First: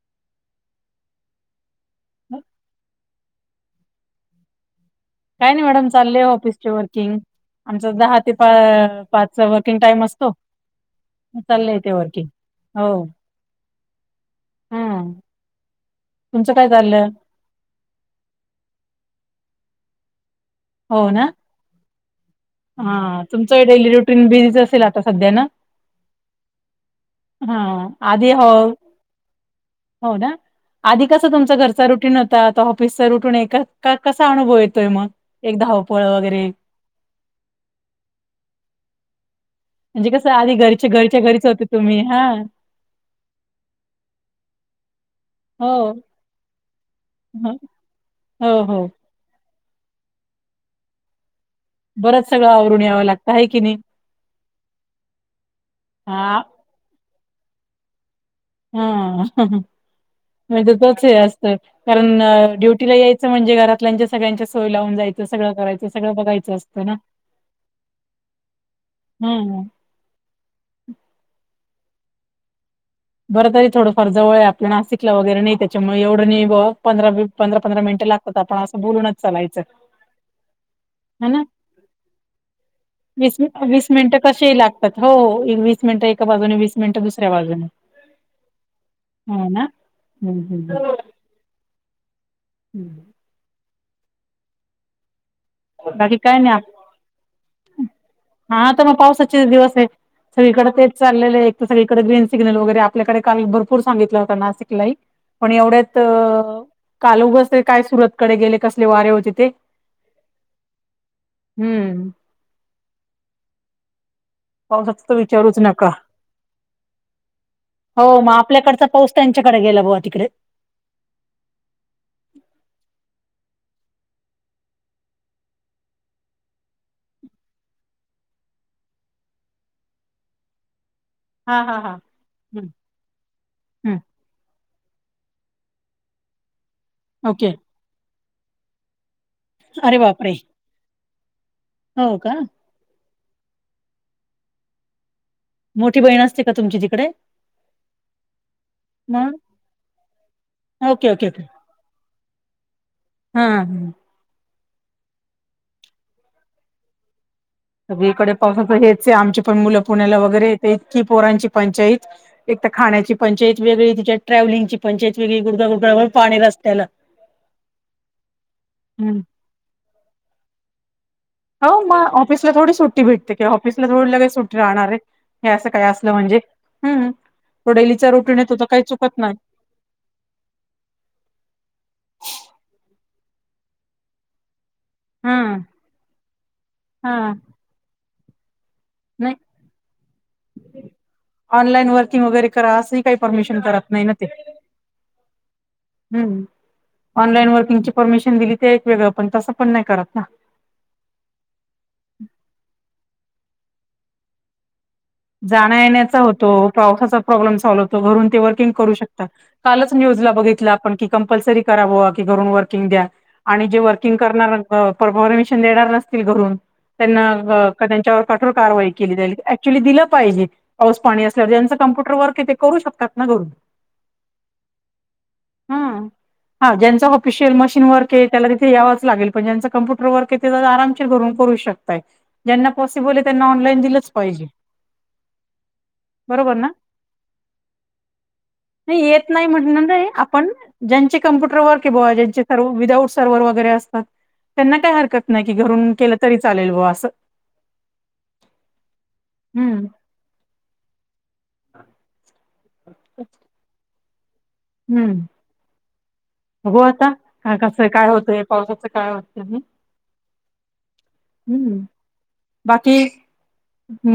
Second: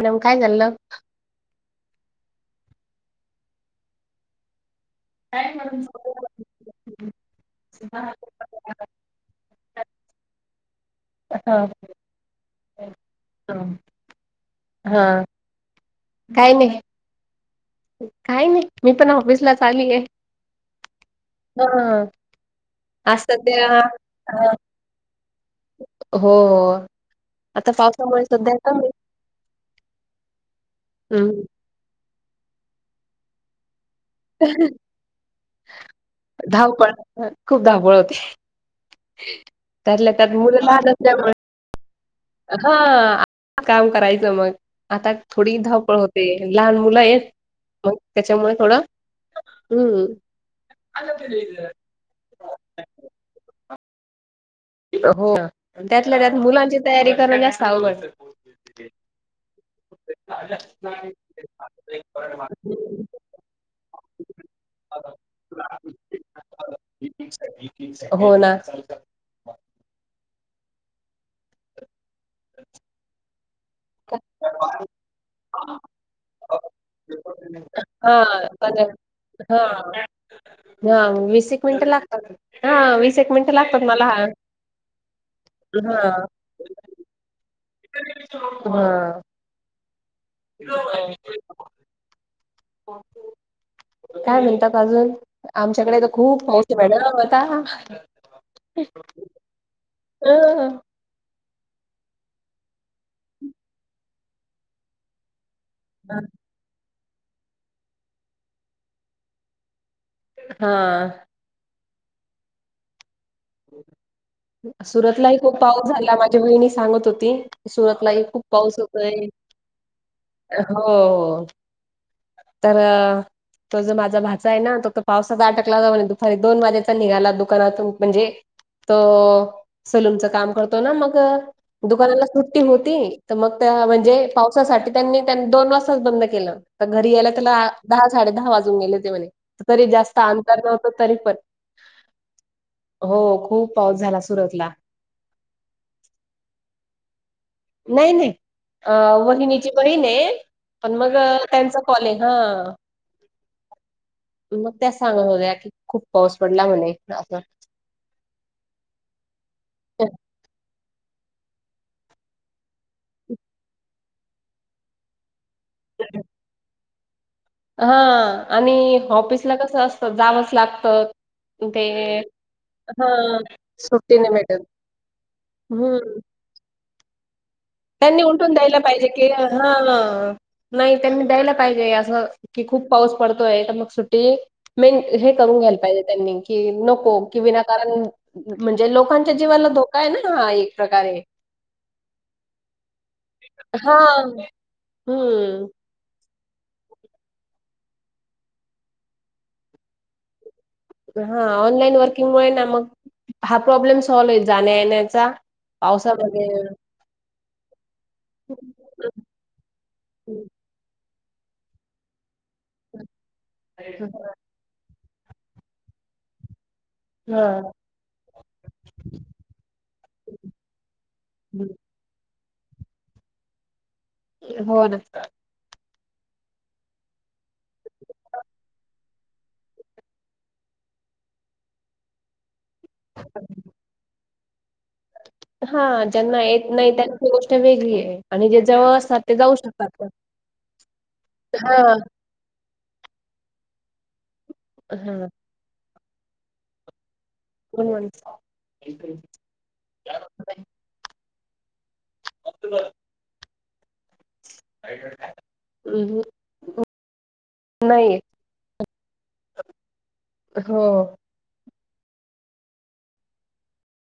Madam काय चाल्लं? [inaudible] काही नाही मॅडम चाललेय ऑफिस चे वर्कींग आमचं हा दहा ते पा पाचचा वर्किंग टाइम असतो चाललंय ते वर्किंग हो. हा हां, काय तुमचं नाही. चाललं काही नाही. मी पण ऑफिस ला चालीय. हो ना. हां. हां. तुमचं डेली रुटीन बिझीच असेल, आता सध्या ना. हो हो. हा आता पावसामुळे आधी हो सध्या कमी हो ना. आधी कसं हम्म तुमचं घरचं रुटीन होत. आता ऑफिसच रुटून एक का कसा अनुभव येतोय? मग एका धावपळ वगैरे हऊ पण भर खूप धावपाळ होते. म्हणजे, त्यातल्या त्यात कसं आधी मुलं घरच्या घरच्या घरीच होते तुम्ही हां. हां. आता काम करायचं मग, आता थोडी हो धावपळ होते. लहान मुल आहेत. मग, हो त्याच्यामुळे थोड, हो हं बरंच सगळं आवरून यावं लागतं आहे, की नी. हो ना. त्यातल्या त्यात हा मुलांची तयारी करणं जास्त अवघड हां. हं हं. म्हणजेच हे असतं. कारण ड्युटीला यायचं म्हणजे घरातल्यांच्या सगळ्यांच्या सोय लावून जायचं. ते सगळं करायचं सगळं बघयचं असतं ना. हो ना. हं हं. बरं तरी थोडंफार जवळ आहे. आपल्या नाशिकला वगैरे नाही. त्याच्यामुळे एवढं नाही बुवा पंधरा पंधरा -पंधरा मिनिटं हा लागत. आपण असं बोलूनच चालायचं. हां ह ना. वीस एक मिनिटं लागतात. हां वीस एक मिनिटं लागतात मला. तात. हो वीस मिनटं एका बाजूने, वीस मिनटं दुसऱ्या बाजूने हां. हो ना. हम्म, हम्म, हम्म. काय म्हणतात अजून? आमच्याकडे तर बाकी काय खूप पाऊस, मॅडम होता. हां. तर, मग पावसाचेच दिवस आहेत. सगळीकडे ह ते चाललेले आहेत. सगळीकडे ग्रीन सिग्नल वगैरे आपल्याकडे काल भरपूर सांगितला होता. नासिकलाही पण एवढे त. काल उगाच काय सुरतकडे गेले. कसले वारे होते ते? हां. हं. हो. पावसाच तर सुरतलाही खूप विचारूच पाऊस नका. झाला. माझी वहिनी सांगत होती, हो सुरतलाही मग खूप आपल्याकडचा पाऊस त्यांच्याकडे गेला बुवा तिकडे. हो हो. तरं तो जो माझा भाचा आहे ना, तो तर पावसात अटकला होता म्हणे. दुपारी दोन वाजेचा निघाला दुकानातून म्हणजे तो अं सलूनच काम करतो ना, मग हा हा हा. दुकानाला सुट्टी होती. तर, मग त्या हम्म म्हणजे पावसासाठी त्यांनी- त्यां दोन वाजताच बंद केलं. तर, घरी यायला ओके त्याला दहा साडे दहा वाजून गेले होते. म्हणे, तरी अरे जास्त बापरे अंतर नव्हतं तरी पण हो का? हो खूप पाऊस झाला सुरतला. मोठी बहीण असते का तुमची तिकडे? नाही नाही. अं मग वहिनीची बहीण आहे. पण ओके मग ओके ओके त्यांच कॉल हे हा. हा. मग त्या सांगत होत्या की खूप पाऊस पडला म्हणे अस सगळीकडे पावसाच हेच हे आमची पण मुलं पुण्याला वगैरे येत इतकी पोरांची पंचाईत एक तर खाण्याची पंचायत वेगळी तिच्या ट्रॅव्हलिंगची पंचायत वेगळी गुडगा गुडगाभर पाणी रस्त्याला, हा आणि ऑफिसला कस असतं जावंच लागतं हो मग ते ऑफिसला थोडी सुट्टी भेटते हां की ऑफिसला थोडी सुट्टी लगेच नाही सु्टी भेटत. राहणार आहे. हे असं काय असलं हम्म. म्हणजे हम् रोडलीचा रोटीने येतो तर काही चुकत नाही. हा. नाही त्यांनी द्यायला पाहिजे, असं की खूप पाऊस पडतोय तर मग सुट्टी मेन हे हा करून घ्यायला पाहिजे त्यांनी कि नको हा की विनाकारण म्हणजे लोकांच्या नाही जीवाला धोका आहे ना हा एक प्रकारे. ऑनलाईन वर्किंग वगैरे करा असंही काही परमिशन करत नाही ना ते, हां. हम्म. हम् ऑनलाईन वर्किंगची परमिशन दिली ते एक वेगळं पण तसं पण नाही करत ना. हा ऑनलाईन वर्किंगमुळे ना मग हा प्रॉब्लेम सॉल्व्ह आहे जाण्या येण्या जाण्या येण्याचा होतो पावसाचा प्रॉब्लेम सॉल्व्ह होतो घरून ते वर्किंग करू शकतात. कालच न्यूजला बघितलं आपण की कंपल्सरी करावं की घरून वर्किंग द्या. आणि जे वर्किंग करणार पर परमिशन देणार नसतील घरून हां. त्यांना त्यांच्यावर कठोर कारवाई केली जाईल ऍक्चुअली दिलं पाहिजे पाऊस पाणी असल्यावर ज्याचं कम्प्युटर वर्क आहे ते करू शकतात ना घरून. हो ना. हा हा ज्यांच ऑफिशियल मशीन वर्क आहे त्याला तिथे यावंच लागेल पण ज्याच कम्प्युटर वर्क आरामशीर घरून करू शकतायत ज्यांना पॉसिबल आहे त्यांना ऑनलाईन दिलंच पाहिजे. हा. ज्यांना बरोबर येत ना? नाही त्यांची गोष्ट वेगळी आहे आणि जे जवळ नाही असतात येत ते नाही जाऊ म्हणणार शकतातना. नाही आपण ज्यांचे कम्प्युटर वर्क हे बुआ ज्यांचे सर्व विदाउट सर्व्हर वगैरे असतात त्यांना काही हां. हरकत नाही, की घरून केलं तरी चालेल बुआ असं. वन वन हम्म. [unintelligible] अच्छा. हम्. बघू आता का कसं काय होतंय पावसाचं काय होत हो. बाकी,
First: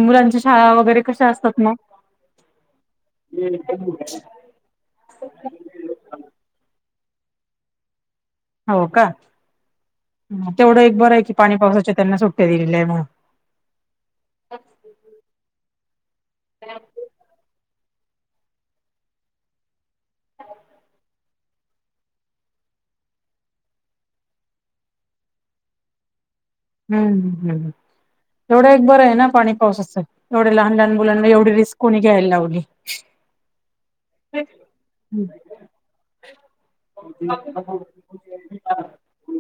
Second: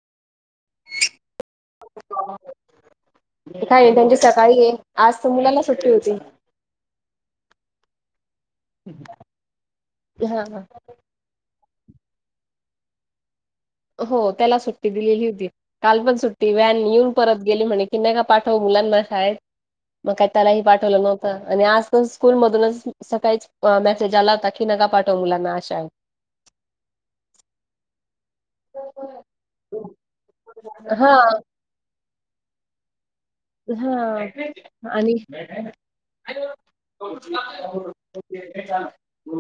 मुलांच्या शाळा वगैरे कशा असतात मग? काय नाही त्यांची सकाळी हे आज तर मुलाला सुट्टी होती. हो का हां, हां. तेवढं एक बरं आहे की पाणी पावसाच्या त्यांना सुट्ट्या दिलेल्या आहे म्हणून, हो त्याला सुट्टी दिलेली होती काल पण सुट्टी व्हॅन येऊन परत गेली म्हणे की नका पाठवू मुलांना शाळेत, मग काय त्यालाही पाठवलं नव्हतं आणि आज पण स्कूल मधूनच सकाळीच मेसेज आला होता की नका पाठवू मुलांना आज शाळेत. हम् तेवढं एक बरं आहे ना पाणी पावसाचं एवढे लहान लहान मुलांना हां. एवढी रिस्क कोणी घ्यायला लावली. हा आणि [unintelligible]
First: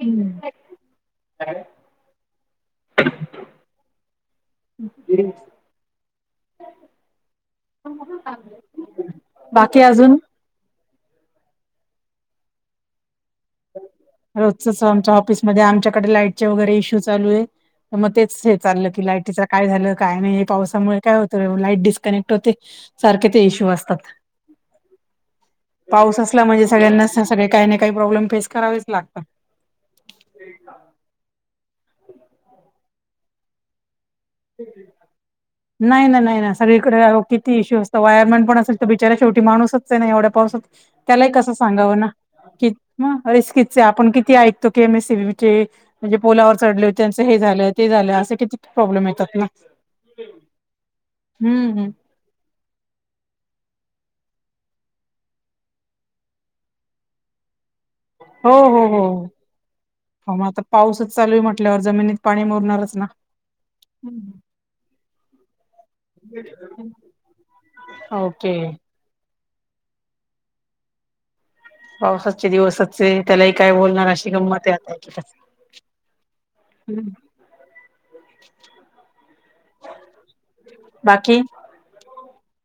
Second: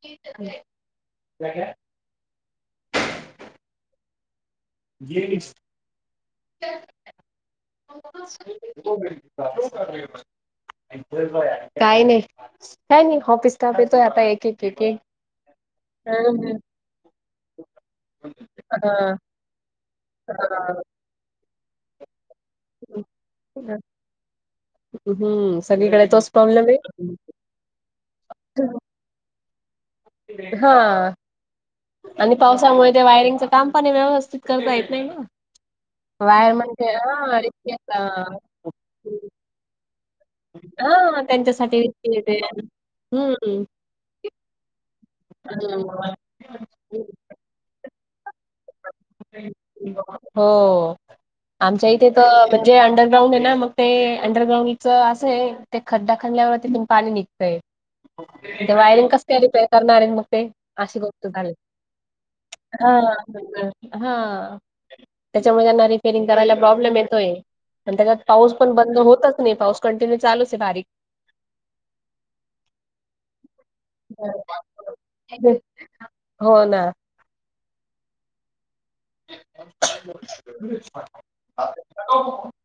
हम्म अ [inaudible] [unintelligible] [inaudible] बाकी अजून काही नाही. काही नाही ऑफिस स्टाफ येतोय आता एक एक एक रोजच एक आमच्या ऑफिसमध्ये आमच्याकडे लाईटचे हा वगैरे इशू चालू आहे. मग तेच हे चाललं की, लाईटीच काय झालं काय नाही पावसामुळे काय होतं लाईट डिस्कनेक्ट होते. सारखे ते इशू असतात. हम्म सगळीकडे पाऊस तोच असला प्रॉब्लेम म्हणजे सगळ्यांना सगळे काही ना काही प्रॉब्लेम फेस करावेच लागतात. हा आणि पावसामुळे ते वायरिंगच काम पाणे व्यवस्थित, करता येत नाही ना, नाही ना नाही वायर ना म्हणजे सगळीकडे हा किती रिस्की इश्यू असत असतात. वायरमन पण असेल तर, बिचारा शेवटी माणूसच आहे नाही एवढं पावसात हा त्याला कस त्यांच्यासाठी सांगावना, रिस्की येते हम्म आपण किती? [inaudible] म्हणजे पुलावर चढले त्याच हे झालं ते झालं असे किती प्रॉब्लेम येतात ना हो हम्म हम्म. आमच्या इथे, तर म्हणजे अंडरग्राउंड आहे ना, मग ते अंडरग्राउंडचं असं आहे. ते खड्डा खाणल्यावरती तिथुन पाणी निघत. हो ते हो हो वायरिंग कस का रिपेअर करणार आहे मग हो ते आता अशी पाऊसच गोष्ट चालू आहे झाली. म्हटल्यावर जमिनीत पाणी मुरणारच ना. हा हा त्याच्यामुळेना रिफेरिंग करायला प्रॉब्लेम येतोय, आणि त्याच्यात ओके पाऊस पण ब होतच नाही, पाऊस कंटिन्यू चालूच आहे. बारीक पाऊस आजचा दिवसच आहे. त्यालाही काय बोलणार अशी गंमत आता आहे की, हो ना, [unintelligible] बाकी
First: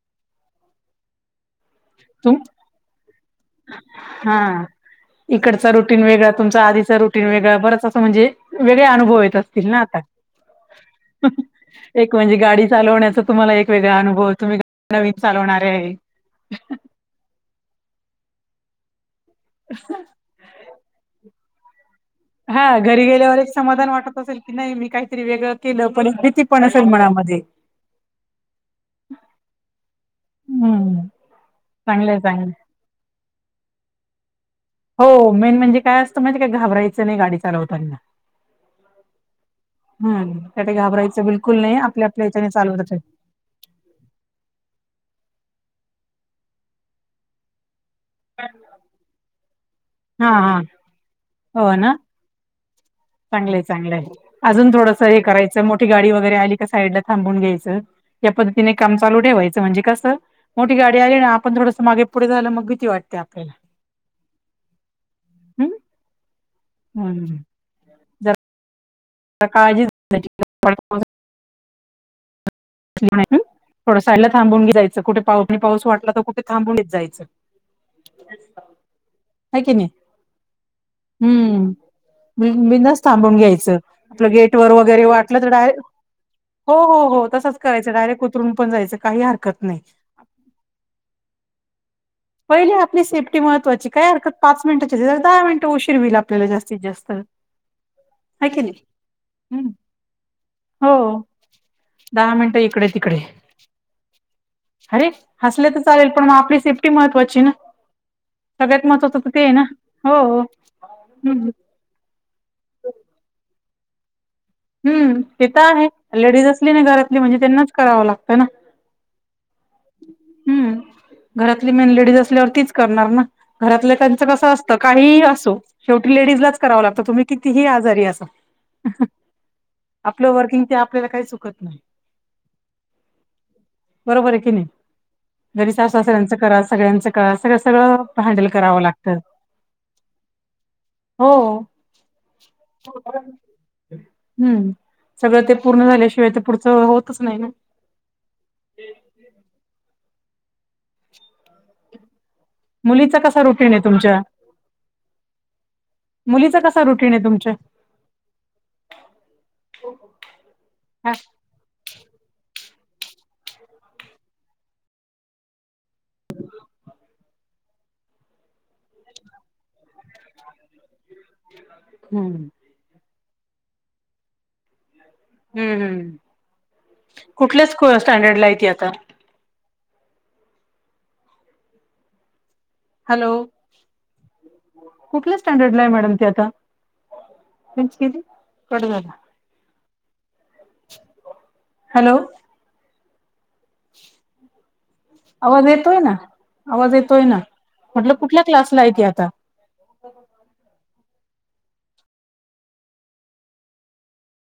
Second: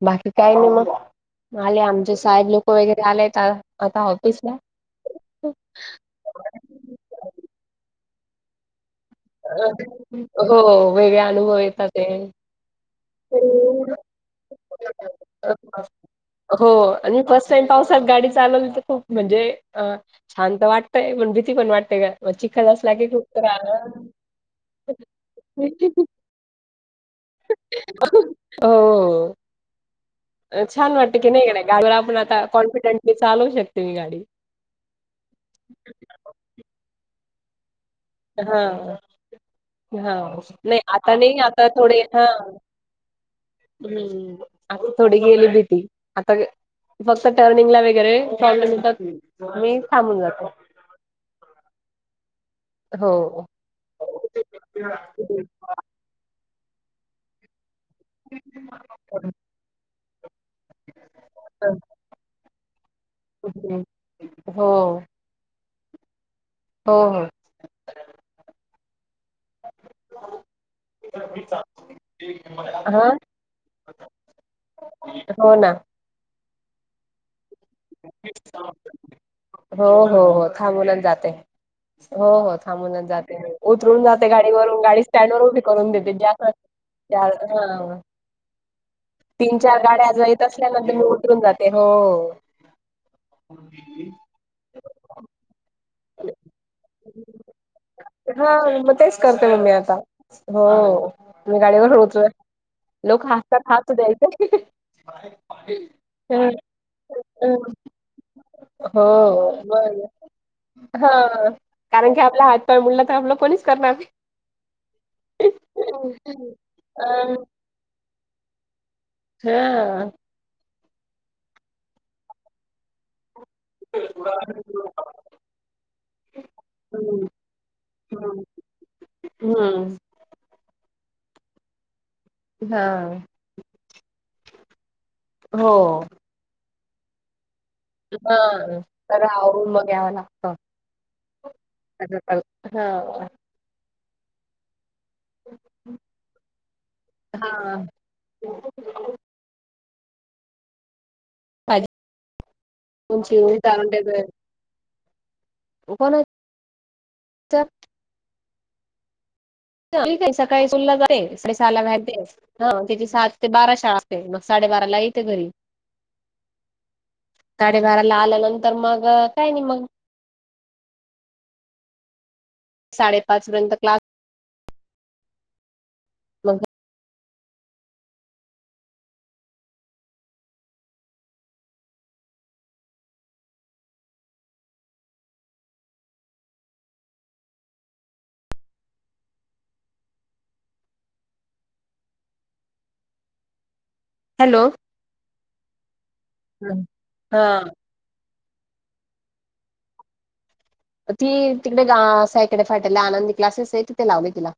बाकी काय नाही मग [inaudible] आले आमचे तुम साहेब लोक वगैरे आलेत आता ऑफिसला, हा. इकडचा रुटीन वेगळा तुमचा आधीचा रटन वेगळा बरच असं म्हणजे वेगळे अनुभव आहेत. असतील ना आता, हो वेगळे अनुभव येतात एक म्हणजे गाडी चालवण्या तुम्हाला एक ते. वेगळा अनुभव तुम्ही, नवीन चालवणारे, हो आणि फर्स्ट टाईम पावसात गाडी चालवली तर खूप म्हणजे, छानत तर वाटतंय, पण भीती पण वाटतेय ना, हा घरी गेल्यावर एक समाधान वाटत असेल की, नाही मी काहीतरी वेगळं केलं पण भीतीपण असेल मनामध्ये, हो छान हम्म वाटत की नाही. ग गाडीवर आपण चांगलंय आता चांगलंय. कॉन्फिडेंटली चालवू शकते मी गाडी, हो, हो मेन म्हणजे काय असतं माहिती आहे का? घाबरायचं नाही गाडी चालवताना. हा हा हम्म त्या नाही आता घाबरायचं नाही बिलकुल आता थोडे आपल्या आपल्या हा, याच्याने चालवतात हम्म आ थोडी गेली भीती, आता फक्त टर्निंग ला वगैरे, [unintelligible] मी थांबून हा जातो. हा हो ना, हो. चांगलंय चांगलंय, अजून थोडस हे करायचं मोठी गाडी वगैरे आली का साईडला थांबून घ्यायचं. या पद्धतीने काम चालू ठेवायचं. म्हणजे कसं मोठी गाडी आली ना आपण हं. थोडं मागे पुढे झालं मग भीती वाट हो हो, हो. हम् जरा काळजी [inaudible] [inaudible] ठीक आहे [inaudible] [unintelligible] थोडं साईडला थांबून जायचं कुठे हो ना पाव-पाऊस वाटला तर कुठे थांबूनच जायचं [inaudible] हाय की हो नाही हो हो थांबूनच जाते हम्म हो हो बिनधास्त थांबूनच थांबून जाते घ्यायचं उतरून जाते आपलं गेट वर गाडीवरून गाडी वगैरे वाटलं स्टँडवर तर उभी डायरेक्ट करून देते जास्त हो हो हो चार तसच हा तीन चार नाही गाड्या जर येत असल्यानंतर मी उतरून जाते हो पहिले आपली सेफ्टी महत्त्वाची काय हरकत पाच मिनिटाची दहा मिनटं उशीर होईल आपल्याला जास्तीत जास्त. हा की नाही मग तेच करते ना हम्म. मी आता हो मी गाडीवर होतोय दहा मिनिटं इकडे तिकडे लोक हसतात हासु द्यायचे अरे हसले तर चालेल पण मग आपली सेफ्टी महत्त्वाची ना. सगळ्यात हो महत्वाचं तर ते आहे ना बर हो. हा हम्म कारण की आपला हातपाय मुडला तर आपलं कोणीच करणार नाही. हम्म ते तर आहे लेडीज असली नाही घरातली अ म्हणजे त्यांनाच करावं लागत ना. हा हम्म घरातली मेन लेडीज असल्यावर तीच करणार ना. घरातले त्यांचं कसं असतं काहिही असो शेवटी लेडीजलाच करावं लागतं तुम्ही हम्म कितीही आजारी असा हह हम आपलं वर्किंग ते आपल्याला काही चुकत नाही. हां. बरोबर आहे की नाही घरी सासू-सासऱ्यांच करा सगळ्यांचं कळा हा तर आवरून मग याव लागतं. हो [unintelligible] हा हम्म सगळं ते पूर्ण झाल्याशिवाय ते पुढचं होत हा. भाजी मुलीचा पण कसा चिरून रुटीन आहे काढून तुमच्या? ठेवते कोणाच्या मुलीचा कसा रुटीन आहे तुमच्या? [unintelligible] ती काय म आहे सकाळी स्कूलला जाते साडे [unintelligible] सहाला [inaudible] ह तीची सात ते बारा शाळा असते, मग साडेबारा ला येते घरी. साडे बाराला आल्यानंतर मग काय नाही मग हम्म साडेपाच नंतर क्लास हम्म हम मग कुठल्या स्टँडर्डला आहे ती आता? हॅलो, कुठल्या स्टँडर्डला आहे मॅडम ती आता? रेंज गेली कट झाला [inaudible] हॅलो हॅलो आवाज येतोय ना, हं. आवाज येतोय ना हां म्हटल कुठल्या क्लासला आहे ती आता? [inaudible] ती तिकडे गा साइटडे फाट्याला आनंदी क्लासेस आहे, तिथे लावले तिला.